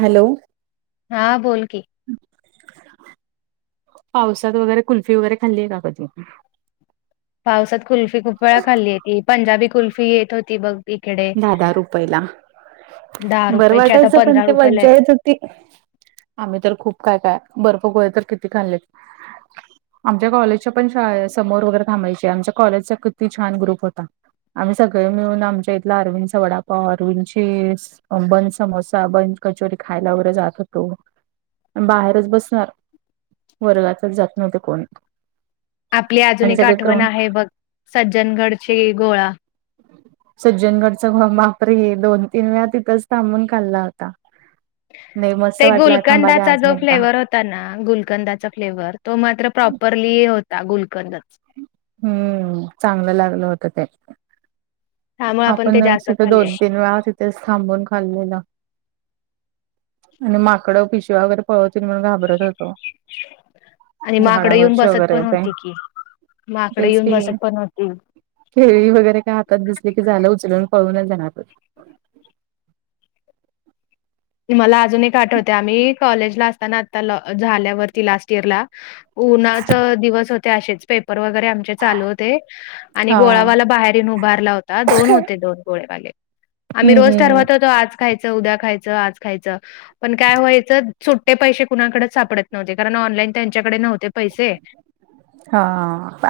Hello. हा, बोल की. पावसात वगैरे, कुल्फी वगैरे खाल्लीय का, कधी? पावसात कुल्फी खूप वेळा खाल्लीय. ती पंजाबी कुल्फी येत होती बघ. इकडे दहा - दहा रुपयला. दहा बरं रुपयाची आता वाटायचं. पण पंधरा ते रुपयाला मज्जा आहे येत होती. आम्ही तर खूप काय- काय? बर्फ गोळे तर किती खाल्लेत. आमच्या कॉलेजच्या पण शाळा समोर वगैरे थांबायची. आमच्या कॉलेजचा किती, छान ग्रुप होता. आम्ही सगळे मिळून, आमच्या इथला अरविंदचा वडापाव. अरविंद चेस बन समोसा, बन कचोरी खायला वगैरे जात होतो. बाहेरच बसणार. वर्गाातच जात नव्हतं कोण. आपली अजून आणि एक सगळे आठवण क्राऊन आहे बघ. सज्जनगडची, गोळा. सज्जनगडच गो बापरे! दोन - तीन वेळा तिथंच, थांबून खाल्ला होता. नाही मस्त वाटलंय. थांबा, द्या. अजून एकदा. ताना. गुलकंदाचा फ्लेवर. तो मात्र प्रॉपरली होता, गुलकंद. हम्म, चांगलं लागलं होतं ते. त्यामुळे ते आपण [unintelligible] जास्त तिथे खाल्ले दोन- तीन वेळा तिथ तेच थांबून खाल्लेलं. आणि माकडं पिशव्या वैगेरे पळवतील म्हणून घाबरत होतो. आणि माकडे येऊन झाडावरची बसत वगैरे पण ते होती की. माकडे तेच येऊन की ग, बसत पण होती. केळी वगैरे काय हात दिसली की, झालं उचलून पळूनच जाणार ते. मला अजून एक आठवते. आम्ही कॉलेजला असताना, आता ल झाल्यावरती लास्ट इयरला उन्हाचं दिवस होते असेच. पेपर वगैरे आमचे चालू होत ते आणि हा गोळावाला बाहेर येन उभारला होता. दोन होते, दोन गोळेवाले. आम्ही हम्म रोज हम् ठरवत होतो. आज खायचं. उद्या खायचं. आज खायचं. पण काय व्हायचं सुट्टे पैसे कुणाकडेच सापडत नव्हते. कारण, ऑनलाईन त्यांच्याकडे नव्हते पैसे हा,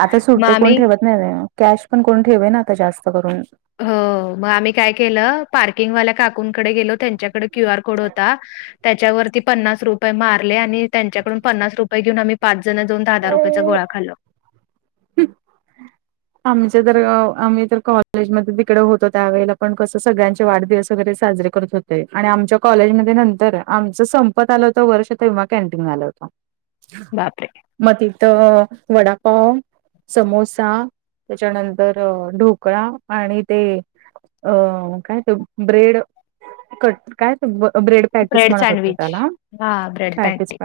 आता मग सुट्टे कोण आम्ही ठेवत नाही. नाही कॅश पण कोण ठेवेना. आता जास्त करून. हो, मग आम्ही काय केलं. पार्किंगवाल्या काकुंकडे गेलो. त्यांच्याकडे क्यू आर कोड होता. त्याच्यावरती पन्नास रुपये मारले आणि त्यांच्याकडून पन्नास रुपय घेऊन, आम्ही पाच जण जाऊन, दहा- दहा रुपयाचा गोळा खालो. आमच्या जर, आम्ही तर कॉलेजमध्ये तिकडे होतो. त्यावेळेला पण कसं, सगळ्यांचे वाढदिवस वगैरे साजरे करत होतो. ते आणि आमच्या कॉलेजमध्ये नंतर, आमचं संपत आलं होतं वर्ष. तेव्हा कॅनटीन आलं होत. [inaudible] बापरे म तिथं वडापाव, समोसा त्याच्यानंतर ढोकळा आणि ते अं काय त ब्रेड कट काय ते ब्रेड पॅटीस म्हणत होते त्याला हां, ब्रेड पॅटीस [inaudible]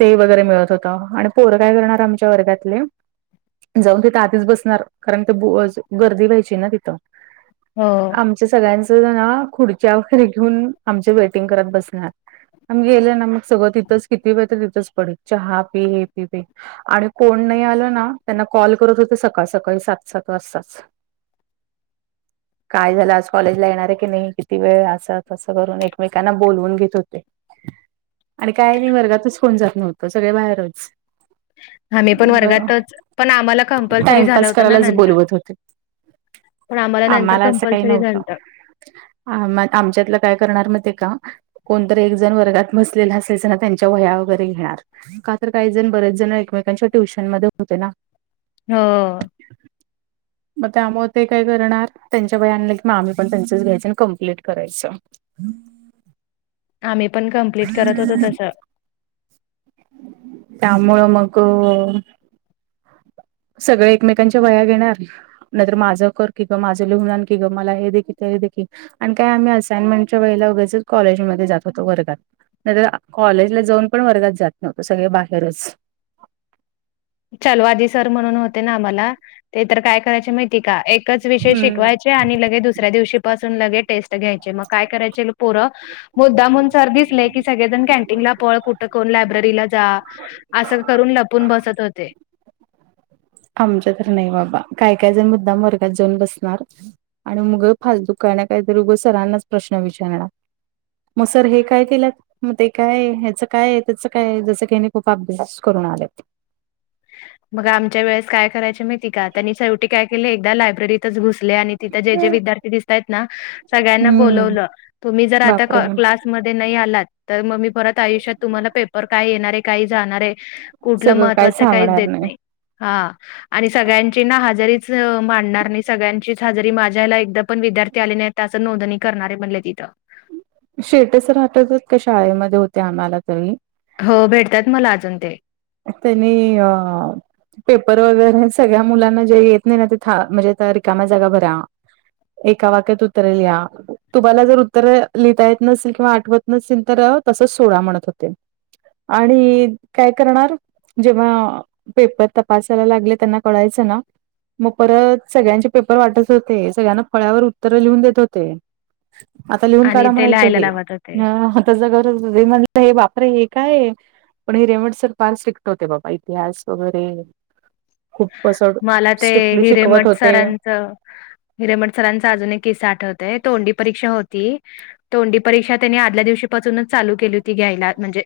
ते वगैरे मिळत होत आणि पोर काय करणार आमच्या वर्गातले, जाऊ देत तिथं आधीच बसणार कारण, ते गर्दी व्हायची ना तिथं हो आमच्या सगळ्यांच जण, खुडच्या वगैरे घेऊन आमच्या वेटिंग करत बसणार आम्ही गेले ना, मग सगळं तिथंच किती प तर तिथच पडेल च हा पी हे पी पी आणि कोन नाही आलं ना, त्यांना कॉल करत हो तर सकाळ -सकाळी सात सात वाजताच काय झालं आज कॉलेजला येणार आहे की नाही, किती वेळ अस तसं करून एकमेकांना बोलवून घेत होते. आणि काय नाही वर्गातच कोण जात नव्हते सगळ बाहेरच. आम्ही पण वर्गातच, पण आम्हाला कंपल्सरी झालं टाइमपास होतं ना करायलाच नंतर. बोलवत होते. पण नंतर आम्हाला असं काही कंपल्सरी झालं नव्हतं होतं. आं आमच्यातलं काय करणार माहिते का? कोणतरी एक जण वर्गात बसलेलं असेलचं ना, त्यांच्या वया वगैरे घेणार का तर काही जण बरेच जण एकमेकांच्या ट्युशन मध्ये होते ना. हो [inaudible] मग त्यामुळे ते काय करणार त्यांच्या वया आणलं की, मग आम्ही पण त्यांचंच घ्यायच कम्प्लीट करायचं. आम्ही पण कमप्लीट करत होतो तसं. त्यामूळ मग सगळे एकमेकांच्या वया घेणार नाहीर माझं कर कि ग, माझं लिहून आण की गं मला हे देखील ते देखील. आणि काय आम्ही असाइनमेंटच्या वेळेला उगेच, कॉलेजमध्ये जात होतो वर्गात नाही तर कॉलेजला जाऊन, पण वर्गात जात नव्हतो सगळे बाहेरच ल आधी सर म्हणून होते ना, आम्हाला ते तर काय करायचे माहिती का एकच विषय हम्म शिकवायचे आणि लगे दुसऱ्या दिवशी पासून लगे टेस्ट घ्यायचे, मग काय करायचे पोरं मुद्दा मुन सर दिसलेय की, सगळेजण कॅनटीनला पळ, कुठं कोण लायब्ररीला जा असं करून लपून बसत होते आमच तर नाही बाबा, काय काय जण मुद्दाम वर्गात जाऊन बसणार. आणि मुग फालतु कर ना काय तर र उगं सरांनाच प्रश्न विचारणार मग सर हे काय केलंत? मग ते काय, ह्याच काय आहे, त्याच काय जसं कही खूप अभ्यास करून आलेत. मग आमच्या वेळेस काय करायच माहिती का, त्यांनी शेवटी काय केले एकदा लायब्ररीतच घुसले आणि तिथं जे जे विद्यार्थी दिसतात ना सगळ्यांना हम्म बोलवलं तुम्ही जर आता बापरे क्लास तुम्ही नाही आला तर, मग मी परत आयुष्यात तुम्हाला पेपर काय येणार काही जाणार आहे कुठ सगळं काय महत्वाच सांगणार नाही हा आणि सगळ्यांची ना, हजरीच मांडणार नाही सगळ्यांचीच हजेरी माझ्याला एकदा पण विद्यार्थी आले नाही त्याच नोंदणी करणारे म्हणले तिथं शेटस वाटवतात का, शाळेमध्ये होते आम्हाला तरी हो भेटतयात मला अजून ते. त्यांनी अ पेपर वगैरे सगळ्या मुलांना जे येत नाही ना ते, म्हणजे रिकाम्या जागा भरा. एका वाक्यात उतरे लिहा. तुम्हाला जर उत्तर लिहिता येत नसेल, किंवा आठवत नसेल, तर तसच सोडा म्हणत होते. आणि काय कणार जेव्हा पेपर तसायला लागले. त्यांना कळायच ना. मग परत सगळ्यांचे पेपर वाटत होते. सगळ्यांना फळ्यावर उत्तर लिहून देत होते. आता लिहून आणि काढा ते म्हणायचं लिहायला हे. लावत होते. त्या गरज म्हणल हे बापरे हे काये? पण हीरेमट सर फार स्ट्रिक्ट होते बाबा. इतिहास वगैरे. खूप असं मला ते स्ट्रिक्टली शिकवत हिरेमठ होते सरांचं हिरेमट सरांचा अजून एक किस्सा आठवतोय. तोंडी परीक्षा होती. तोंडी परीक्षा त्यांनी आदल्या दिवशीपासूनच चालू केली होती घ्यायला. म्हणजे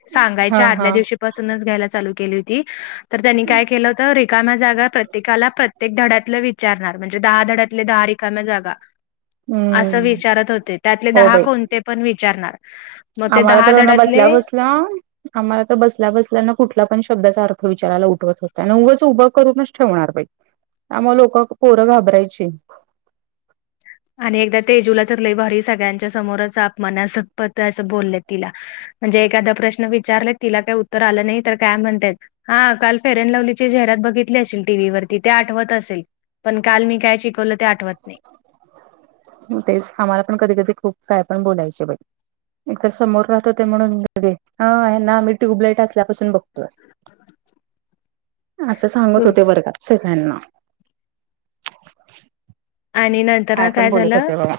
हा सांगायच्या आदल्या हा दिवशी पाासूनच घ्यायला चालू केली होती. तर त्यांनी काय केलं होत रिकाम्या जागा प्रत्येकाला प्रत्येक धड्यातलं विचारणार. म्हणजे दहा धड्यातले दहा रिकाम्या जागा. असं हम्म विचारत होते. त्यातले हो दहा बाई कोणते पण विचारणार. मग ते आम्हाला दहा तर ना बसल्या धड्यातले बसल्या आम्हाला तर बसल्या बसल्यांना कुठला पण शब्दाचा अर्थ विचारायला उठवत होते. आणि उगंच उभं करूनच ठेवणार बाई. आ मग लोक पोरं घाबरायची. आणि एकदा तेजूला तर लई भारी. सगळ्यांच्या समोरच अपमानस पत असं बोललं तिला. म्हणजे एखादा प्रश्न विचारला. तिला काही उत्तर आलं नाही. तर काय म्हणतात. हा काल फेरनलवलीची जाहिरात बघितली असेल टीव्ही वरती. ते आठवत असेल. पण काल मी काय शिकवलं ते आठवत नाही. तेच आम्हाला पण कधी कधी खूप काय पण बोलायचे बाई. एक त समोर राहतं ह़ोते म्हणून, ले ह यांना आम्ही ट्यूबलाईट असल्यापासून बघतोय. असं सांगत खूप. होते वर्गात सगळ्यांना. आणि नंतर ना पण काय बोलत झालं? होते बघा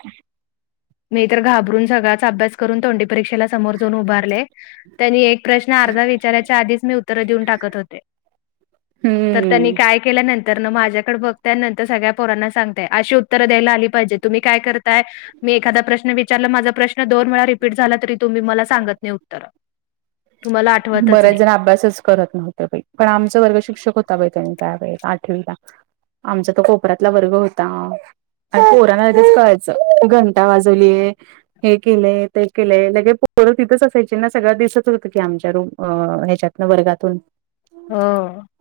मी तर घबरून सगळाच अभ्यास करून तोंडी परीक्षेला समोर जाऊन उभारले. त्यांनी एक प्रश्न अर्धा विचाराच्या आधीच मी उत्तर देऊन टाकत होते. तर हम्म. त्यांनी काय केल्या नंतर ना. माझ्याकडे बघत नंतर सगळ्या पोरांना सांग त. अशी उत्तरं द्यायला आली पाहिजे. तुम्ही काय करताय? मी एखादा प्रश्न विचारला. माझा प्रश्न दोन वेळा रिपीट झाला. तरी तुम्ही मला सांगत नाही उत्तर. तुम्हाला आठवतच बरेच नाही जण अभ्यासच करत नव्हते बाई. पण आमचा वर्ग शिक्षक होता बाई. त्यांनी त्यावेळेला. आठवीला. आमचा त कोपऱ्यातला वर्ग होता. अन पोरानाच आधीच कळायचं. घंटा वाजवलीय. हे केलंय. ते केलंय. लगे पोरं तिथंच असायचे ना. सगळ्या दिसत होत. की आमच्या र ह्याच्यातन. वर्गातून. हो.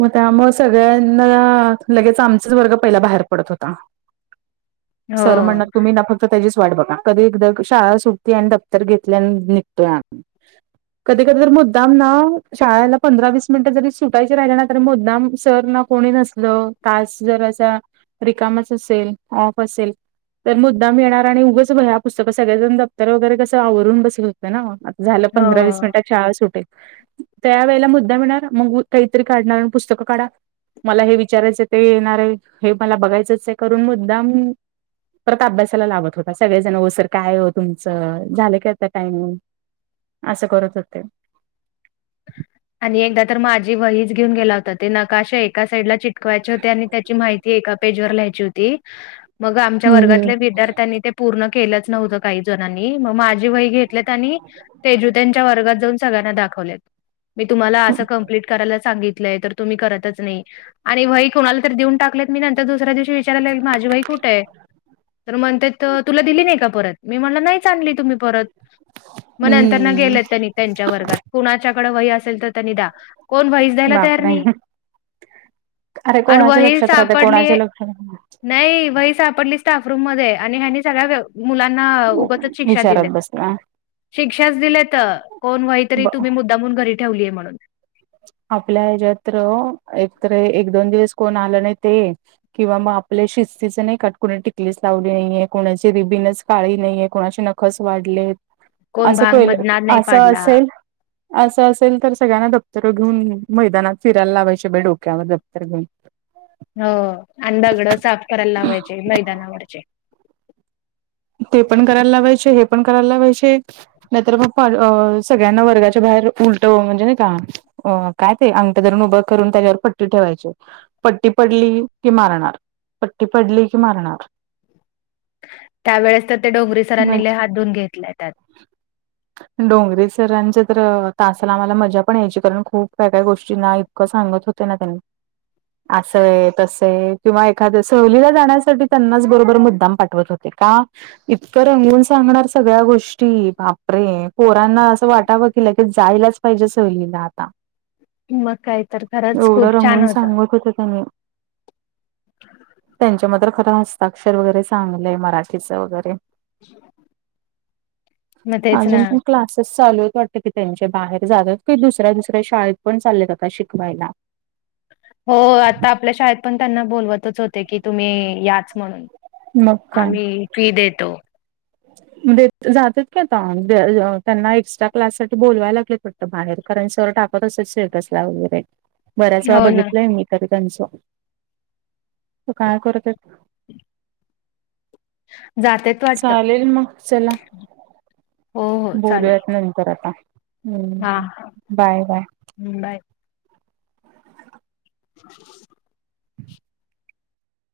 मग त्यामुळ सगळ्यांना, लगेच आमचाच वर्ग पहिला बाहेर पडत होता. सर म्हणत. हो तुम्ही ना फक्त त्याचीच वाट बघा. कधी एकदा शाळा सुटती. आणि दफ्तर घेतलीन निघतोय आम्ही. कधी कधी तर मुद्दाम ना, शाळेला पंधरा वीस मिनटं जरी सुटायची राहिले ना तरी मुद्दाम सर ना कोणी नसल तास जर असा रिकामच असेल, ऑफ असेल. तर मुद्दाम येणार आणि उगंच भई ह्या पुस्तकात सगळ्याजण दप्तर वगैरेस आवरून बसले होतं ना. झालं पंधरा वीस हो मिनट शाळा सुटेल. त्या वेळेला मुद्दा मिळणार मग काहीतरी काढणार पुस्तकं काढा. मला हे विचारायचं ते येणार आहे हे मला बघायचंच आहे करून मुद्दाम परत अभ्यासाला लाभत होता सगळेजण ओ सर काय हो तुमचं झालं काय आता टाइमिंग. असं करत होते. आणि एकदा तर माझी वहीच घेऊन गेला होता त्यानं नकाशा एका साईडला च शिकवायचे होते आणि त्याची माहिती एका पेज वर लिहायची होती. मग आमच्या हम्म वर्गातल्या हम्म विद्यार्थ्यांनी ते पूर्ण केलंच नव्हतं काही जणांनी मग माझी वही घेतलेत आणि तेजु त्यांच्या वर्गात जाऊन सगळ्यांना दाखवलेत. मी तुम्हाला असं कंप्लीट करायला सांगितलंय तर तुम्ही करतच नाही. आणि वई कोणाला तरी देऊन टाकलेत, मी नंतर दुसऱ्यावशी विचारयला ला की माझी वई कुठे आहे? तर म्हणताेत तुला दिली नाही का परत मी म्हणला नाही स आणली तुम्ही परत. मग नंतर ना हम्म गेलं त्यांनी त्यांच्या वर्गात कुणा कड वही असेल त्यांनी दया कोण व तयार बापरे नाही अरे आणि कोणाच्या वही लक्षात राहते सापडली कोणाच्या लक्षात राहते. नाही वही सापडली स्टाफरूम मध्ये आणि ह्यानी सगळ्या व मुलांना उगतच शिक्षा दिलेत. विचारत बसला शिक्षाच दिल्यात कोण वही तरी ब तुम्ही मुद्दामून घरी ठेवलीय म्हणून. आपल्या ह्याच्यात्र एकत एक दोन दिवस कोण आला नाही ते किंवा मग आपल्या शिस्तीच नाही कट कोणी टिकलीच लावली नाहीये कोणाची रिबीनच काळी नाहीे कोणाशी न स वाढले कोण भांग असंल मधना नाही असं पाडला असेल असं असेल तर सगळ्यांना ड तर घेऊन मैदानात फिरायला लावायशि बय डोक्यावर दप्तर घेऊन. हो आणि दगडं साफ करायला लावायचे. मैदानावरचे ते पण करायला लावायचे हे पण करायला लावायचे. नाहीतर मग सगळ्यांना वर्गाच्या बाहेर उलट म्हणजे नाही का. अ काय ते अंगठ धरून उभं करून त्याच्यावर पट्टी ठेवायचे. पट्टी पडली की मारणार, पट्टी पडली की मारणार. त्यावेळेस तर ते डोंगरी सरांनी लय म्हणजे हात धुन घेतय त्यात. डोंगरीे सरांच्या तर तासाला आम्हाला मजा पण यायची कारण खूप काय काही गोष्टींना सांगत होते ना त्यांनी. असंय तसय किंवा एखाद्या सहलीला जाण्यासाठी त्यांनाच बरोबर मुद्दाम पाठवत होत. ते का इतकं रंगून सांगणार सगळ्या गोष् बापरे पोरांना असं वाटावं किलं की जायलाच पाहिजे सहलीला आता. मग काय तर खरंच एवढं खूप छान रंगून होतं सांगत होत त्यांनी. त्यांच्या म खरं हस्ताक्षर वगैरे चांगलंय मराठीचं वगैरे. [inaudible] तेच ना. [unintelligible] क्लासेस चालूत वाटते की त्यांचे बाहेर जात की दुसऱ्या दुसऱ्या शाळेत पण चाललेत आता शिकवायला. हो आता आपल्या शाळेत पण त्यांना बोलवतच होते की तुम्ही याच म्हणून. मग आम्ही फी देतो. द जातात का आता [unintelligible] त्यांना एक्स्ट्रा क्लाससाठी बोलवाय लागले बाहेर करन सर टाकत [unintelligible] स्टेटसला वगैरे. बऱ्याच वेळा हो ना बघितलंय मी तरी त्यांचं. जात्यात. चालेल मग चला, हो हो चालेल बोलूयात नंतर आता. हा हम्म, हा बाय बाय. बाय. [inaudible]